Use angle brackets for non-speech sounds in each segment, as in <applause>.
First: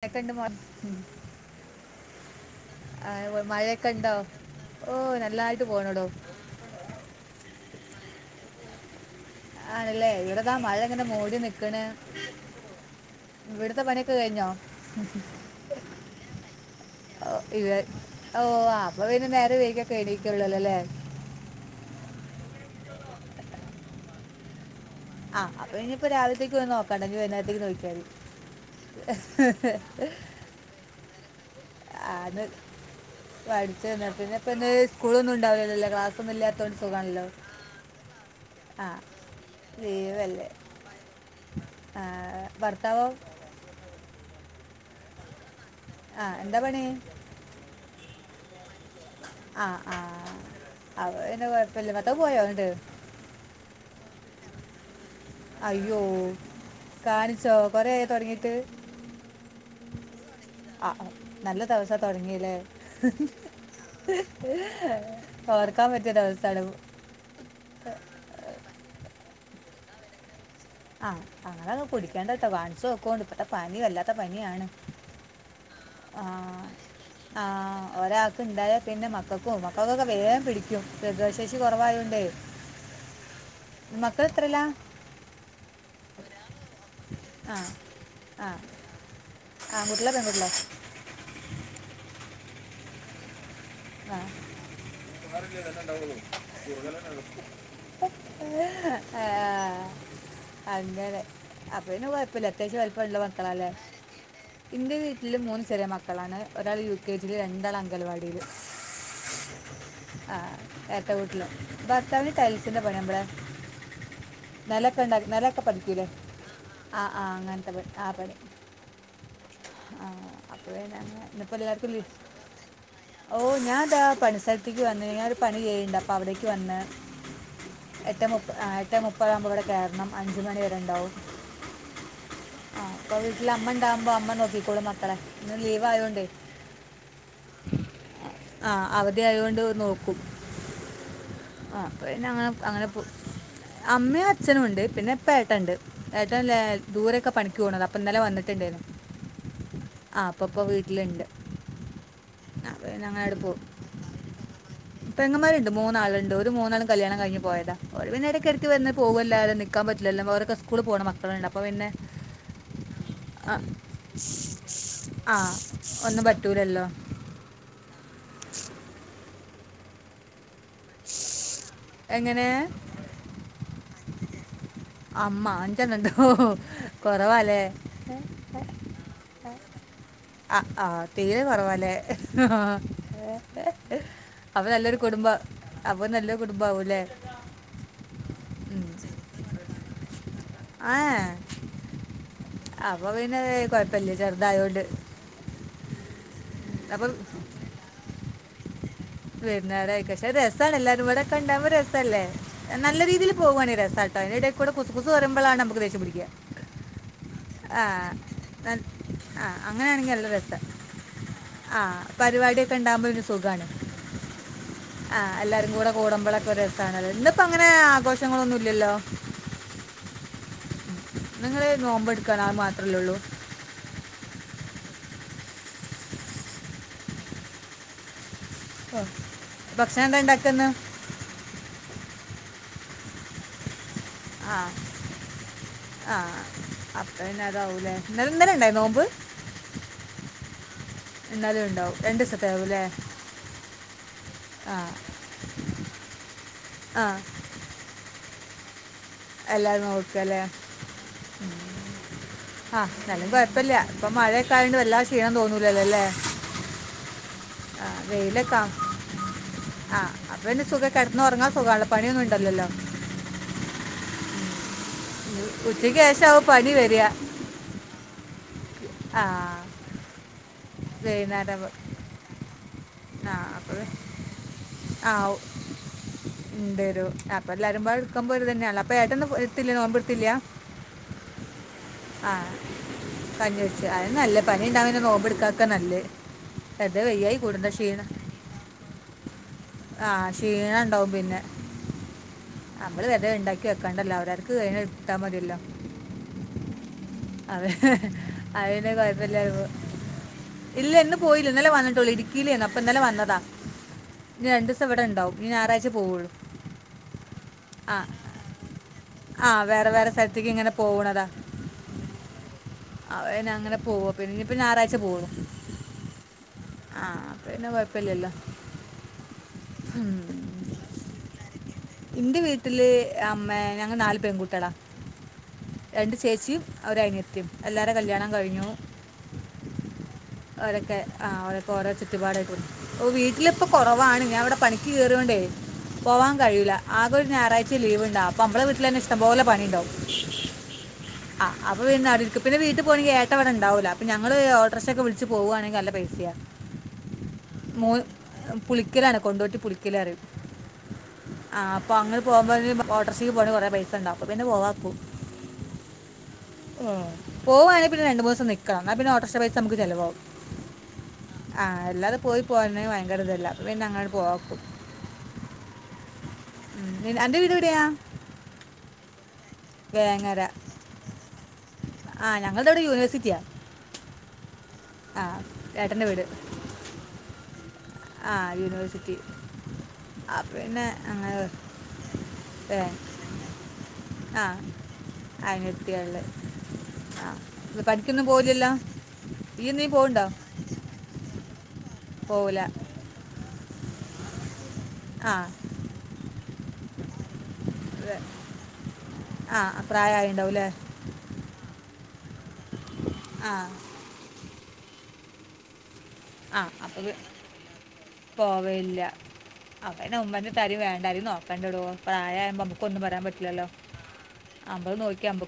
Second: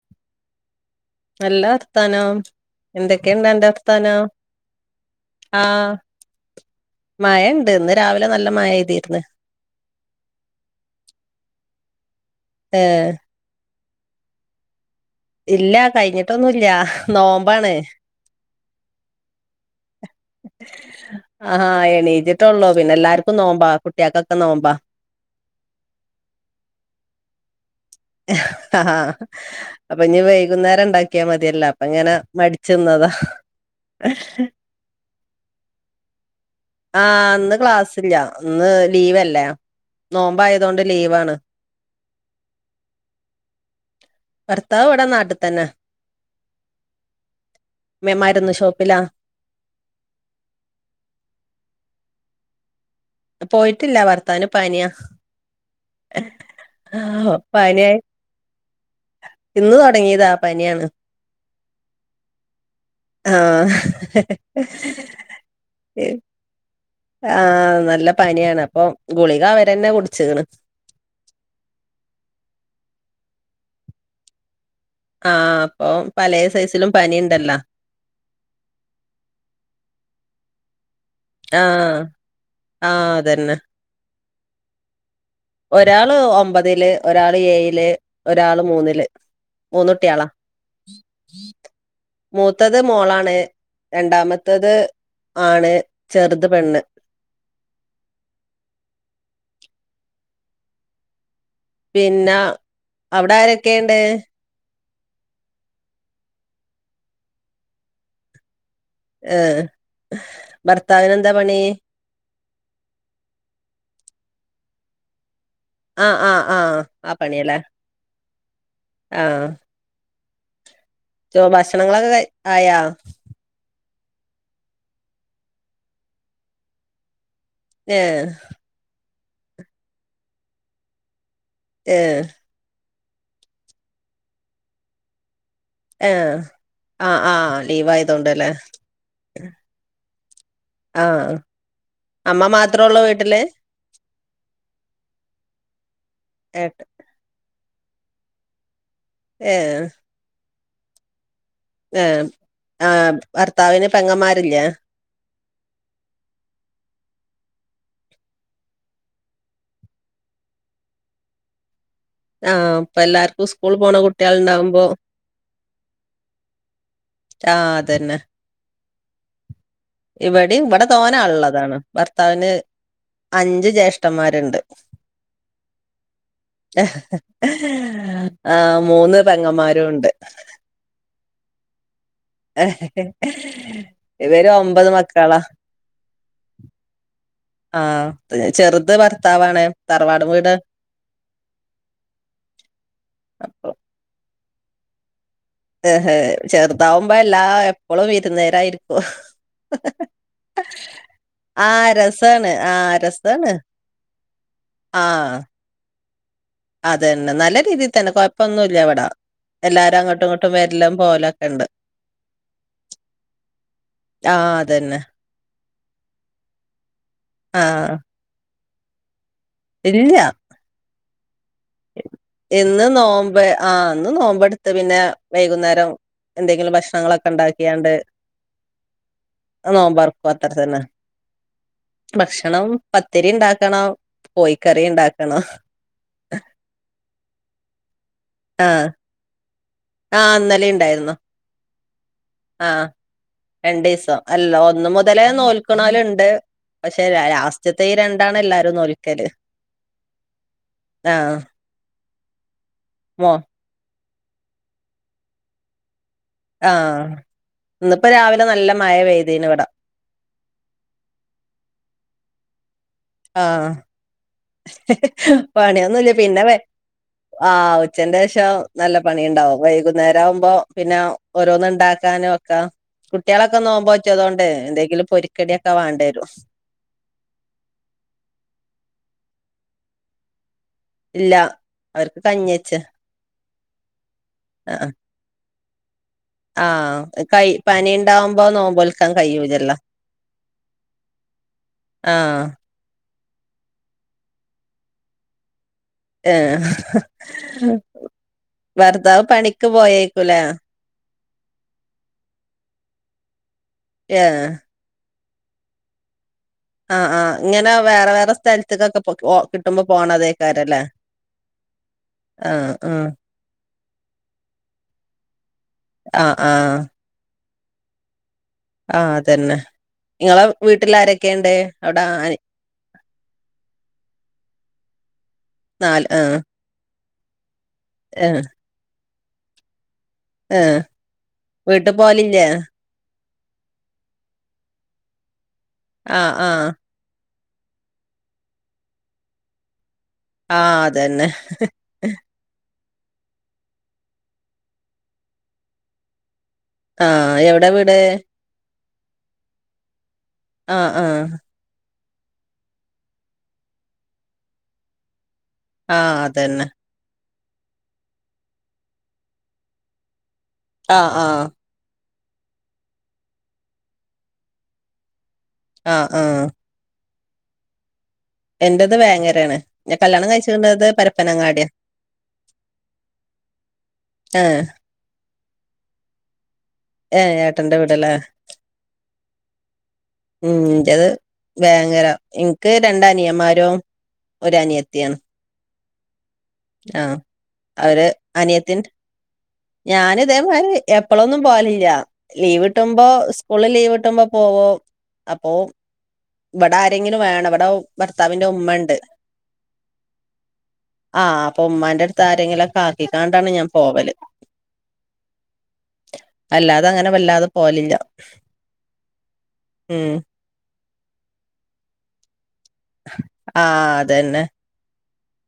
മഴയൊക്കെ ഉണ്ട് മോൻ നല്ല വർത്താനം ആ എന്തൊക്കെയുണ്ട് അന്റെ മഴയൊക്കെ ഇണ്ടോ വർത്താനം ഓ നല്ലായിട്ട് പോണടോ മഴ ണ്ട് ഇന്ന് രാവിലെ നല്ല മഴ യ്തിരുന്ന്. ആണല്ലേ ഇവിടതാ മഴ ഇങ്ങനെ മൂടി നിക്ണ്. ഏഹ് ഇവിടുത്തെ പണിയൊക്കെ കഴിഞ്ഞോ? ഇല്ല കഴിഞ്ഞിട്ടൊന്നും ഇല്ല ഓ, നോമ്പാണ്. ഇവ- ഓ ആ അപ്പോൾ പിന്നെ നേരെ വൈകൊക്കെ എണീക്കുള്ളൂ അല്ലേ ആഹ് എണീച്ചിട്ടെ ഒള്ളൂ പിന്നെ എല്ലാർക്കും നോമ്പാ കുട്ട്യേക്കൊക്കെ നോമ്പാ അഹ് അപ്പ ഇനിപ്പൊ രാവിലത്തേക്ക് ഒന്നും നോക്കണ്ട ഇനി വൈന്നേരത്തേക്ക് നോക്കി അപ്പൊ ഞ്ഞി വൈകുന്നേരം ണ്ടാക്കിയാ മതിയല്ല ആന്ന് പഠിച്ചു തന്ന പിന്നെ ഇപ്പന്ന് സ്കൂളൊന്നുണ്ടാവില്ലല്ല ക്ലാസ്സൊന്നും ഇല്ലാത്തോണ്ട്? ആഹ് ഇന്ന് ക്ലാസ്സില്ല. ഇന്ന് ആ ലീവല്ലേ നോമ്പ് ആയതോണ്ട് ലീവാണ്. ആഹ് ഭർത്താവോ ഭർത്താവ് ഇവിട നാട്ടിത്തന്ന ആഹ് എന്താ പണി? മരുന്നു ഷോപ്പിലാ ആഹ് ആഹ് അപ പിന്നെ കൊഴപ്പല്ല ഭർത്താവ് പോയോ ന്നട്ട്? പോയിട്ടില്ല ഭർത്താവിന് പനിയ. അയ്യോ കാണിച്ചോ പനിയായി കൊറെയായോ തൊടങ്ങീട്ട്? ഇന്ന് തൊടങ്ങിയതാ പനിയാണ്. നല്ല ദിവസ തൊടങ്ങീല്ലേ ആഹ് ഓർക്കാൻ പറ്റിയ ദിവസാണം. ആഹ് നല്ല പനിയാണ്. അപ്പൊ ഗുളിക അവരന്നെ കുടിച്ക്ണ്. ആഹ് ആഹ് അങ്ങനങ്ങ് കുടിക്കാണ്ടട്ടോ കാൺച്ചോക്കുണ്ട് ഇപ്പഴത്തെ പനി വല്ലാത്ത പനിയാണ്. ആഹ് അപ്പൊ പലേ ആഹ് സൈസിലും പനിണ്ടല്ലോ ആഹ് ഒരാക്ക് ഇണ്ടായാ പിന്നെ മക്കക്കും മക്കക്കൊക്കെ വേഗം പിടി പ്രതിരോധശേഷി ആഹ് കൊറവായോണ്ടേ ആഹ് അതന്നെ മക്കൾ എത്രേല്ലാ ഒരാള് ഒമ്പതില് ഒരാള് എയില് ആ ഒരാള് മൂന്നില് മൂന്നു ആൺകുട്ടികളോ ട്ടായാളാ. പെൺകുട്ടികളോ മൂത്തത് മോളാണ് ആ രണ്ടാമത്തത് ആണ് ചെറുത്പെണ്ണ് ആ, അങ്ങനെ അപ്പൊയിന്നെ പിന്നെ കൊഴപ്പില്ല അത്യാവശ്യംവല്പ്പള്ള അവിടെ മക്കളല്ലേ? ആരൊക്കെണ്ട് ഇന്റെ വീട്ടില് മൂന്ന്ചെറിയ മക്കളാണ് ഒരാള് യു കെ ജിയില് രണ്ടാള്അങ്കൽവാടീല് ഏ ഭർത്താവിനന്താ പണി ടൈൽസിന്റെ <unintelligible> നെലൊക്കെണ്ട നെല പഠിക്കൂ ലേ ആഹ് ആഹ് ആഹ് ആ ആ പണിയല്ലേ അങ്ങനത്തെ പണി ആ പണി ആഹ് ആ ആ ചോ ഭക്ഷണങ്ങളൊകെ ആയാ? ഓഹ് ഞാനതാ പണിസ്ഥലത്തേക്ക് വന്ന് ഞ ഒരു പണി ചെയ്യണ്ട് അപ്പൊ അവിടേക്ക് വന്ന് ഏഹ് എട്ടെ മുപ്പതാ ഏട്ടെ മുപ്പതാവുമ്പോവിടെ കേറണം അഞ്ചുമണിവരെണ്ടാവും ഏയ് ആ അപ്പൊവീട്ടിലമ്മണ്ടകുമ്പോ അമ്മനോക്കിക്കോളും മക്കളെ ഇന്ന് ലീവ് ഏ ആയതുകൊണ്ടേ അആലീവായതൊണ്ടല്ലേ ആ അവധി ആ ആപ്പോപ്പിന്നെങ്ങനെ അങ്ങനെ <unintelligible> അമ്മയുഅച്ഛനുണ്ട് പിന്നെപ്പെട്ടണ്ട് ഏട്ടൻ ലേ ഏട്ട ദൂരൊക്കപണിക്കോണതാ അപ്പൊ ഇന്നലെ വന്നിട്ടു ണ്ടേന്നു ഏഹ് ഇപ്പൊപ്പൊവീട്ടില്ണ്ട്. ഏഹ് ആ ഭർത്താവിന്പെങ്ങന്മാരില്ലേ പെങ്ങമാരുണ്ട് മൂന്നാള്ണ്ട് ഒരുമൂന്നാളും കല്യാണം കഴിഞ്ഞ്പോയതാഓല്പിന്നെ ഇടക്ക് ടക്ക് വന്ന്പോവല്ലാതെ നിൽക്കാൻപറ്റില്ലല്ലോ വേറെക്കെ സ്കൂൾപോണമക്കളുണ്ട് അപ്പോപ്പിന്നെ ആഹ് ഇപ്പ എല്ലാർക്കും ആ സ്കൂൾ പോണ കുട്ടികളുണ്ടാവുമ്പോ ആ ഒന്നുംപറ്റുല്ലല്ലോ ആഅതന്നെ ഇവിടിം ഇവിടെ തോന്നഉള്ളതാണ് ഭർത്താവിന് എങ്ങനെ അഞ്ചുജെ ജേഷ്ടന്മാരുണ്ട് അമ്മ അഞ്ചെണ്ണുണ്ടോ കുറവാലേ ആഹ് മൂന്ന്പെങ്ങമാ ല്ലാരുംണ്ട് ആ ആ തീരെകുറവാല്ലേ? അ ഇവര് അപ്പം ഒമ്പത് നല്ലൊരു കുടുംബം മക്കളാ അപ്പൊനല്ലൊരു കുടുംബാവുലെ ആഹ് ചെറുത് ഭർത്താവാണ് തറവാട് വീട് ആഏ അപ്പൊപിന്നെ അപ്പൊ കൊഴപ്പല്ലചെറുതായോണ്ട് ഹെ ഹെ ചെറുതാവുമ്പോല്ലാഎപ്പോഴും വിരുന്നേരായിരിക്കും. വിരുന്നാരായിരിക്കും പക്ഷെ രസാണ് എല്ലാരുംപാടെ ആ കണ്ടാവുമ്പോ രസംല്ലേ രസാണ് ആ നല്ല രീതിയിൽ രസാണ് പോവാണിരസം അതിനിടെകൂടെ കുസുകുസു ആഹ് പറയ്മ്പളാ ണ് നമ്മക്ക് ദേഷ്യം പിടിക്യ അതന്നെ നല്ല രീതിയിൽതന്നെ നൽ- കൊഴപ്പൊന്നൂല്ലാവിടെ ആ അങ്ങനെയാണെങ്കില്‌ നല്ല രസാ പോവലൊക്കെണ്ട്. ആ പരിപാടിയൊക്കെണ്ടാവുമ്പോരു സുഖാണ് ആഹ് അതന്നെ. ആ എല്ലാരുംകൂടെ കൂടുമ്പോളൊക്കെരു രസാണ് ഇന്ന്പ്പോ അങ്ങനെ ആഘോഷങ്ങളൊന്നും ഇല്ലല്ലോ ഇല്ല്യ നിങ്ങള് ഈനോബ് ഇന്ന്നോമ്പ് ആഹ് ഇന്ന്നോമ്പട് ത്ത്പിന്നെ വൈകുന്നേരം എന്തെങ്കിലും ഭക്ഷണങ്ങളൊക്കെണ്ടാക്കിയാണ്ട് ഭക്ഷണം എന്താ അനോമ്പർക്കും ഉണ്ടാക്കുന്നു അത്രതന്നെ ഭക്ഷണം പത്തരിണ്ടാക്കണം ആ കോഴിക്കറിണ്ടാക്കണം ന്ന്പ്പിന്നെതാവുംലെ ഇന്നലെണ്ടായി നോമ്പ്? ആഇന്നലിണ്ടായിരുന്നു. ഇന്നലെ ഉണ്ടാവും രണ്ട് സത്തയാവുല്ലേ രണ്ട് ദിവസം അല്ല ഒന്ന് മുതലേ നോക്കുന്നവരുണ്ട് ആ പക്ഷെ ലാസ്റ്റ്ത്തെ രണ്ടാണല്ലാരും എല്ലാവരും നോക്കല്ലേ ആഹ് ആഹ് നാലും മോ കുഴപ്പമില്ല ഇപ്പൊ മഴയക്കായണ്ട് വല്ലാ ക്ഷീണം തോന്നൂലല്ലോ അല്ലേ ആഹ ഇന്നിപ്പോ രാവിലെ നല്ല മഴ വെയദീന് ഇവിടെ ആഹ അപ്പം പിന്നെ സുഖം കടന്നുറങ്ങാ സുഖാണോ പണിയൊന്നും ഉണ്ടല്ലോല്ലോ <unintelligible> ആഹ് ഉച്ചയ്ക്ക് പണിയൊന്നുമില്ല ശേഷം പിന്നെ ആവും വേ പനി വരിക ആ ഉച്ചെന്റെ ശേഷം നല്ല പണി ഉണ്ടാവും ആ വൈകുന്നേരം ആവുമ്പോ പിന്നെ വൈകുന്നേരം ഓരോന്ന് ഉണ്ടാക്കാനും ഒക്കെ ആ കുട്ടികളൊക്കെ അപ്പോൾ നോമ്പ് വെച്ചെന്നോണ്ട് എന്തെങ്കിലും പൊരിക്കടി ഒക്കെ വേണ്ടി വരും ഉണ്ട്രും അപ്പൊ എല്ല അരുമ്പാ നിൽക്കുമ്പോ ഒരു തന്നെയണല്ല അപ്പ ഏട്ടൊന്നും എത്തില്ല നോമ്പോടുത്തില്ല ഇല്ല അവർക്ക് ആഹ കഞ്ഞിവെച്ച് കഞ്ഞിവെച്ച് അത് നല്ലേ പനി ഉണ്ടാവനെ നോമ്പ് എടുക്കക്കെ നല്ലേ ആഹ കൈ പനി ഉണ്ടാവുമ്പോ നോമ്പോൽക്കാൻ കഴിയില്ലല്ലോ ആഹ ക്ഷീണം ഉണ്ടാവും പിന്നെ ആഹ് ആ അവള് വത ഉണ്ടാക്കി വക്കാണ്ടല്ലോ അവരാർക്ക് കഴിഞ്ഞൽ ഇട്ടാൽതില്ലോ <unintelligible> ഏഹ് അതെ അത് ഭർത്താവ് കൊഴപ്പില്ലായിരുന്നു പണിക്ക് പോയേക്കൂലേ ഇല്ല <unintelligible> പോയില്ല ഇന്നലെ വന്നിട്ടുള്ളൂ ഇടുക്കിയിലേന്ന് അപ്പ ഇന്നലെ വന്നതാ ഏഹ് ഇനി രണ്ടു ദിസം ഇവിടെ ഉണ്ടാവും ഈ ഞായറാഴ്ച പോവുള്ളൂ ആഹ് ആഹ് ഇങ്ങനെ ആ വേറെ വേറെ സ്ഥലത്തേക്കൊക്കെ ആ കിട്ടുമ്പോ വേറെ വേറെ സ്ഥലത്തേക്ക് ഇങ്ങനെ പോണതേക്കാരല്ലേ പോകണതാ ആഹ് ഉം പോവ പിന്നെ ഇപ്പോ ഞായറാഴ്ച പോവുള്ളൂ ആഹ് ആഹ് പിന്നെ കുഴപ്പില്ലല്ലോ ആഹ് അതന്നെ ഉം നിങ്ങളെ വീട്ടിൽ ആരൊക്കെയുണ്ട് അവിടെ എന്റെ ആനി- വീട്ടില് അമ്മ ഞങ്ങള് നാല് പെൺകുട്ടികളാ നാല് രണ്ടു ആ ചേച്ചിയും ഒരു അനിയത്തിയും എല്ലാവരുടെയും കല്യാണം കഴിഞ്ഞു ആ ഓരൊക്കെ ആഹ് ഓരൊക്കെ ഓരോ വീട്ടിൽ പോവലില്ലേ ചുറ്റുപാടായിട്ടുണ്ട് ഓഹ് വീ ഇതിലിപ്പോ കുറവാണ് ഞാൻ ഇവിടെ പണിക്ക് കേറിയോണ്ടേ ആ പോവാൻ ആ കഴിയില്ല ആകെ ഞായറാഴ്ച ലീവുണ്ട അപ്പോ നമ്മളെ വീട്ടിൽ തന്നെ ഇഷ്ടം പോലെ പണി ഇണ്ടാവും ആഹ് അതന്നെ അവിടെ ഇരിക്കും പിന്നെ വീട്ടിൽ പോണെങ്കി ഏട്ടൻ അവിടെ ഇണ്ടാവില്ല അപ്പോ ഞങ്ങൾ ഓട്ടോറിക്ഷ ഒക്കെ വിളച്ച് പോകവാണെങ്കിൽ നല്ല പൈസാ ആഹ് എവിടെയാ വീട് പുലിക്കിലാണ് കൊണ്ടോട്ടി പുലിക്കിലാണ് ആഹ് ആഹ് അപ്പൊ അങ്ങനെ പോകുമ്പോൾ ഓട്ടോറിക്ഷക്ക് പോണ കുറെ പൈസ ഉണ്ടാവും അപ്പോ പിന്നെ പോവാക്കും ആഹ് അതന്നെ പോവാണെങ്കിൽ പിന്നെ രണ്ടുമൂന്നു ദിവസം നിൽക്കണം പിന്നെ ഓട്ടോറിക്ഷ പൈസ നുക്ക് ചെലവാകും ആഹ് ആഹ് പോയി പോരണെ ഭയങ്കര ഇതല്ല പിന്നെ അങ്ങാട് പോവാക്കും ആഹ് ആഹ് അന്റെ വീട് എവിടെയാ എന്റേത് വേങ്ങരയാണ് ഞാൻ കല്യാണം വേങ്ങര കഴിച്ചത് പരപ്പനങ്ങാടിയ ആ ഞങ്ങള്ടെവിടെ യൂണിവേഴ്സിറ്റിയാണ് ഏ ആ ഏട്ടന്റെ വീട് ഏ ഏട്ടന്റെ വീട്ടിലാ ആ യൂണിവേഴ്സിറ്റി ആ ഉം പിന്നെ എന്റേത് അങ്ങനെ വേങ്ങര എനിക്ക് രണ്ട് അനിയന്മാരും ഒരു ആഹ ആയിഞ്ഞൂരത്തിൽ <unintelligible> ആഹ് അവര് അനിയത്തിന ഈ നീ ഞാൻ പോകണ്ടോ ഇതേമാതിരി എപ്പോഴും പോവില്ല <inaudible> ഓ ആ അപ്പോ ഇവടെ ആരെങ്കിലും വേണം. ഇവടെ ഇത് ഭർത്താവിന്റെ ഉമ്മണ്ട്. ആയിണ്ടാവുല്ലേ? ഉമ്മാന്റെ അടുത്ത് ആരെങ്കിലൊക്കെ ആക്കിക്കാണ്ടാണ് ഞാൻ പോവല്. ആ അല്ലാതെ അപ്പ അങ്ങനെ വല്ലാതെ പോവലില്ല <inaudible> പോവയില്ല. അപ്പ ഉം പിന്നേ ഉമ്മാന്റെ തരി വേ എന്തായാലും നോക്കാണ്ടടോ. പ്രായം ആയ നമുക്ക് ഒന്നും പറയാൻ ആ പറ്റൂല്ലല്ലോ. നമ്മൾ നോക്യാ നമ്മ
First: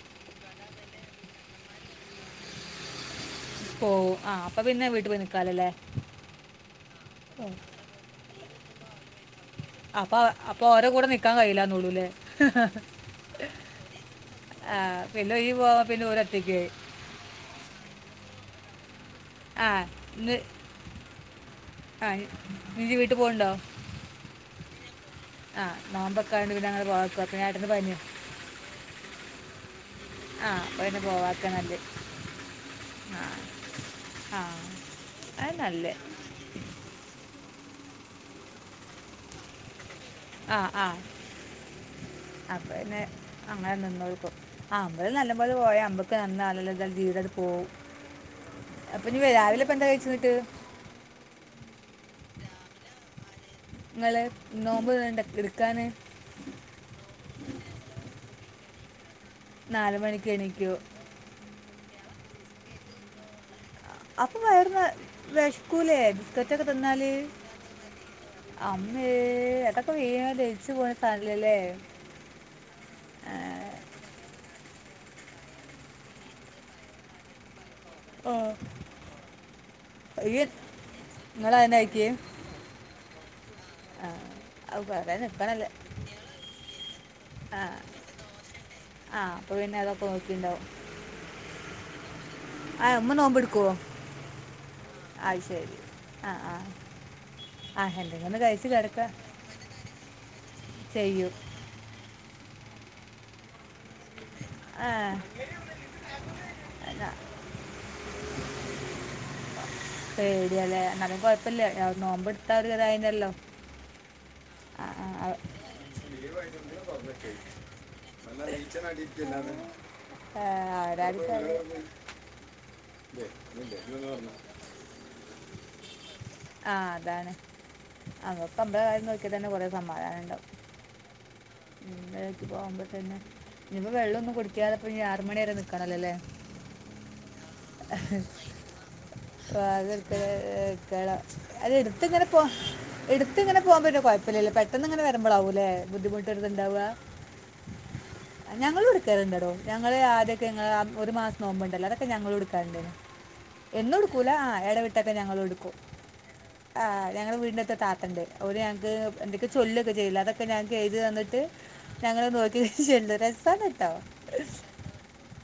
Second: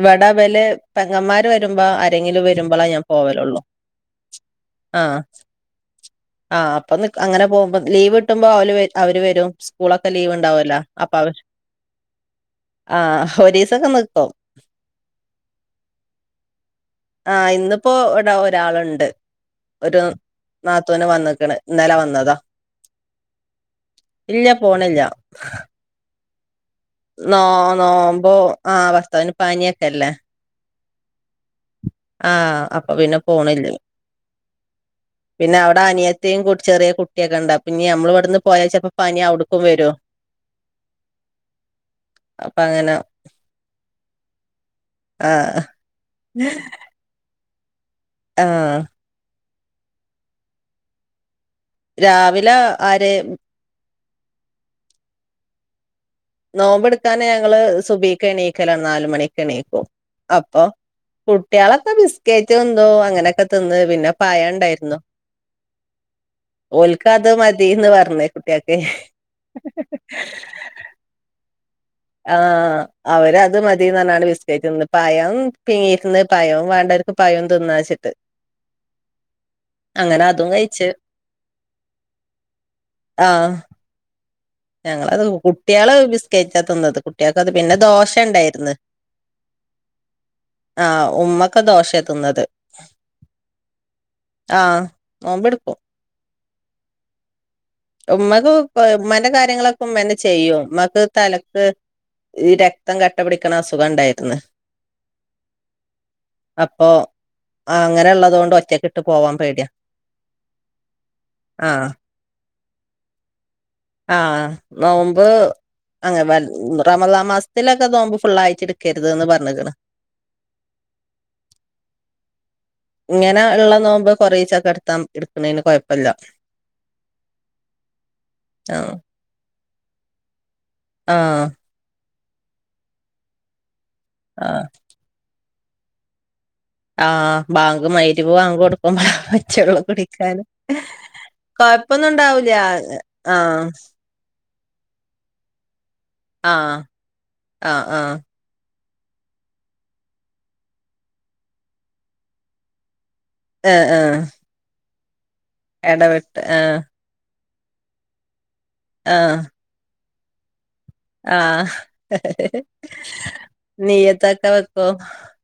ഇവടെവല് പെങ്ങന്മാര് വരുമ്പോ അരെങ്കിലും വരുമ്പളാ ഞാൻ പോവലുള്ളൂ പോവും ആ അപ്പ പിന്നെ ആ വീട്ട്പ്പോയി നിൽക്കാലോല്ലേ? ആ അപ്പ നിക് അങ്ങനെ പോവുമ്പോ. ലീവ്ട്ടുമ്പോ അവല് അവര് വരും സ്കൂളൊക്കെ അപ്പ ലീവ് അപ്പ ഉണ്ടാവുമല്ലോ ഓരകൂടെ അപ്പൊ അവർ നിക്കാൻ കഴയില്ലന്നള്ളൂലേ? ആ ഒരു ദിവസമൊക്കെ നിക്കും ആ പിന്നെ ഈ പോവാ പിന്നെ ഓരൊറ്റയ്ക്ക് ആയി. ആ ഇന്നിപ്പോ വടെ ഒരാള്ണ്ട്. ആ ഇന്ന് വന്ന്ക്ക്ണ് ഇന്നലെ ആ വന്നതാ ഇജ്ജ് വീട്ടു പോണുണ്ടോ ഇല്ല പോണില്ല. ആ നാമ്പൊക്കായോണ്ട് പിന്നെ അങ്ങട് നോ നോമ്പോ ആ ഭർത്താവിന് പനിയൊക്കെല്ലേ? അപ്പ പിന്നേ പോവാക്ക നല്ല് ആ അപ്പ പിന്നെ പോണില്ല. ആ അത് പിന്ന അവടെ നല്ലത് അനിയത്തിം കൂ ചെറിയ കുട്ടിയക്കേണ്ട്. പിന്നെ നമ്മളിവിടുന്ന് പോയാ ചെലപ്പോ പനി അവിടുക്കും വരോ? ആ ആ അപ്പൊ അപ്പ അങ്ങനെ പിന്നെ അങ്ങനെ നിന്നോൾകും ആ അമ്മള് നല്ലോംപോലെ ആഹ് പോയ നമ്മക്ക് നന്ന് <unintelligible> ജീവിതങ്ങട് പോവും. ആഹ് അപ്പന്നീ വരാ രാവിലെ ഇപ്പ എന്താ കഴിച്ച് ന്നിട്ട് രാവിലെ ആര് നിങ്ങള് നോമ്പ് വേണ്ട ഇടുക്കാന് നോമ്പെടുക്കാന് ഞങ്ങള് സുബ്ഹിക്ക് എണീക്കലാണ് നാല് മണി എണിക്കും നാല് മണിക്ക് അപ്പ എണീക്കോ കുട്ട്യാളൊക്കെ ബിസ്കേറ്റ്തിന്ന് അങ്ങനൊക്കെ തിന്ന് പിന്നെ അപ്പം വയറിന് പയണ്ടായിരുന്നു. വിശക്കൂലേ ബിസ്ക്കറ്റൊക്കെ തിന്നാൽ ഓൽക്കത് മതിന്ന് പറഞ്ഞ് കു അമ്മേ അതൊക്കെ വീണാ ദ്രവിച്ച് പോണ സാധനല്ലേലേ? ആ അവരത് മതിന്നറഞ്ഞാണ് ബിസ്കറ്റ്ന്നത് പയം പിങ്ങീക്ക്ന്ന്. പയം വേണ്ടവർക്ക് പയോം തിന്നാച്ച് ആ അങ്ങനെ അതും കഴിച്ചു. നിങ്ങൾ അതിനെ ആക്കിയേ ആ അത് പറയാൻ ഞങ്ങളത് <unintelligible> നിൽക്കണല്ലേ കുട്ട്യാള് ബിസ്കേറ്റാ തിന്നത് കുട്ട്യാൾക്കത് പിന്ന ദോശ ഉണ്ടായിര്ന്ന്. ആ അപ്പ പിന്നെ അതൊക്കെ നോക്കിണ്ടാവും ആ ഉമ്മക്ക് ദോശ ആ ഉമ്മ നോമ്പ്ടുക്കോ? ആഹ് നോമ്പെടുക്കും അയ്ശരി ആ ആ ആ എന്തെങ്കിലും ഒന്ന് ഉമ്മക്ക് കഴിച്ച് ക് കിടക്ക ഉമ്മന്റെ കാര്യങ്ങള ഉമ്മന്നെ ചെയ്യും ഉമ്മാക്ക് ചെയ്യും തലക്ക് രക്തം കട്ടപിടിക്കണ അസു ആ അപ്പോ എന്നാ ആ അങ്ങനെ ഇള്ളത്കൊണ്ട് ഒറ്റക്ക ഇട്ട് പോവാൻ പേട്യാ. പേടിയല്ലേ എന്നാലും കുഴപ്പമില്ല ആ ഞാൻ <unintelligible> ആ ആ ആ നോമ്പ് ആ, അ <unintelligible> റമളാൻ മാസത്തിലൊക്കെ നോമ്പ് ഫുള്ളായിട്ട് ഇടുക്കരുത് ന്ന് പറഞ്ഞ്ക്ക്ണ് ഏ ആരാണ്ച്ചാല് ഇങ്ങനെ ഇള്ള നോമ്പോക്കെ കൊറീച്ചൊക്ക എടുത്താ എടുക്കണന് കൊയ ആ അതാണ്. അതൊക്കമ്മടെ കാര്യം നോക്ക്യാതന്നെ കൊറെ സമാധാനണ്ടാവും ആ ഇന്ന് ഇക്കിപ്പോ വളമ്പിതന്ന്. ഇനിപ്പോ വെള്ളോന്നും ആഹ് കുടിക്കാതേ പ്പോ ഞ്ഞി ആറുമണി ഇനി അറുമണി വരെ നിക്കണല്ലോല്ലേ? ആ ബാങ്ക് മൈരിബ് ബാങ്ക് കൊടുക്കുമ്പ. <unintelligible> കൊഴപ്പൊന്നും എടുത്തിങ്ങനെ ഉണ്ടാവൂല ആഹ് പോവുപ്പോ പിന്നെ എടുത്തിങ്ങനെ <unintelligible> പെട്ടന്ന് ഇങ്ങനെ വരുമ്പളാവൂല്ലേ ബുദ്ധിമുട്ട്ത്ണ്ടാവ ആഹ് ആഹ് ആഹ് ഞങ്ങ ഞങ്ങള് ആദ്യക്കെ ഇങ്ങളെ ഒരു മാസം നോമ്പ്ണ്ടല്ലോ അതൊക്കെ ഞങ്ങള് എടുക്കാറ്ണ്ട്. ആഹ ആഹ. ല ആ എടവിട്ടൊക്കെ ഞങ്ങൾ എടുക്കും ഇടവിട്ട് ആഹ. ഒര് ഞങ്ങക്ക് എന്തൊെ ചൊല്ലൊക്കെ ചെയ്ല്ല അതൊക്കെ ഞാ ആ ചെല്ലു നീ എന്തെക്കെ വെയ്ക്കും.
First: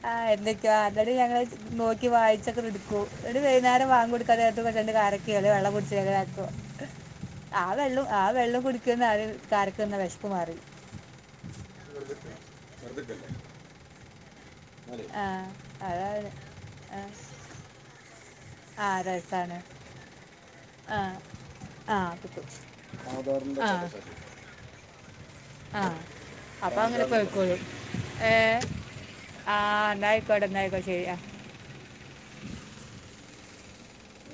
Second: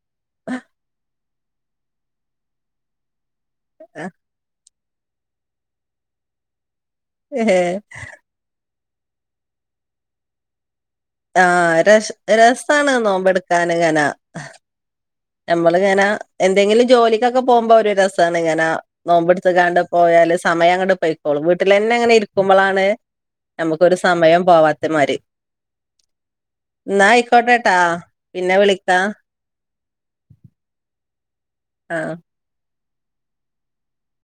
ആഹ് എന്തൊക്കെയോ എന്നിട്ട്, ഞങ്ങള് നോക്കി വായിച്ചൊക്കെ എടുക്കും. എന്നിട്ട് വൈകുന്നേരം <unintelligible> രണ്ട് കാരക്കെ അല്ലെ വെള്ളം കുടിച് താക്കും ഏഹ് അ വെള്ളം ആ വെള്ളം കുടി <unintelligible> കാരക്കന്ന തിന്ന വെശപ്പ് മാറി. ആഹ രസാണ് നോമ്പ എടുക്കൻ ഇങ്ങനാ. ആ നമ്മള് ങ്ങനെ അതാണ് എന്തെങ്കിലും ആ ജോലിക്കൊക്കെ പോകുമ്പോ ഒരു രസ. ഇങ്ങനെ ആ രസാണ് നോമ്പിടുത്ത്ങ്ങണ്ട് പോയാല് സമയം അങ്ങട്ട് ആ പൊയ്ക്കോളും ആ വീട്ട്ലെന്നെങ്ങനെ കിട്ടും ഇരിക്കുമ്പളാണ്. നമുക്കൊരു സമയം പോവാത്ത മരി. <inaudible> ന്നാ അങ്ങനെ അയ്ക്കോട്ടെ പോയിക്കോളും ട്ടോ ഏ പിന്നെ വിളിക്കാ. <unintelligible> ആ ആ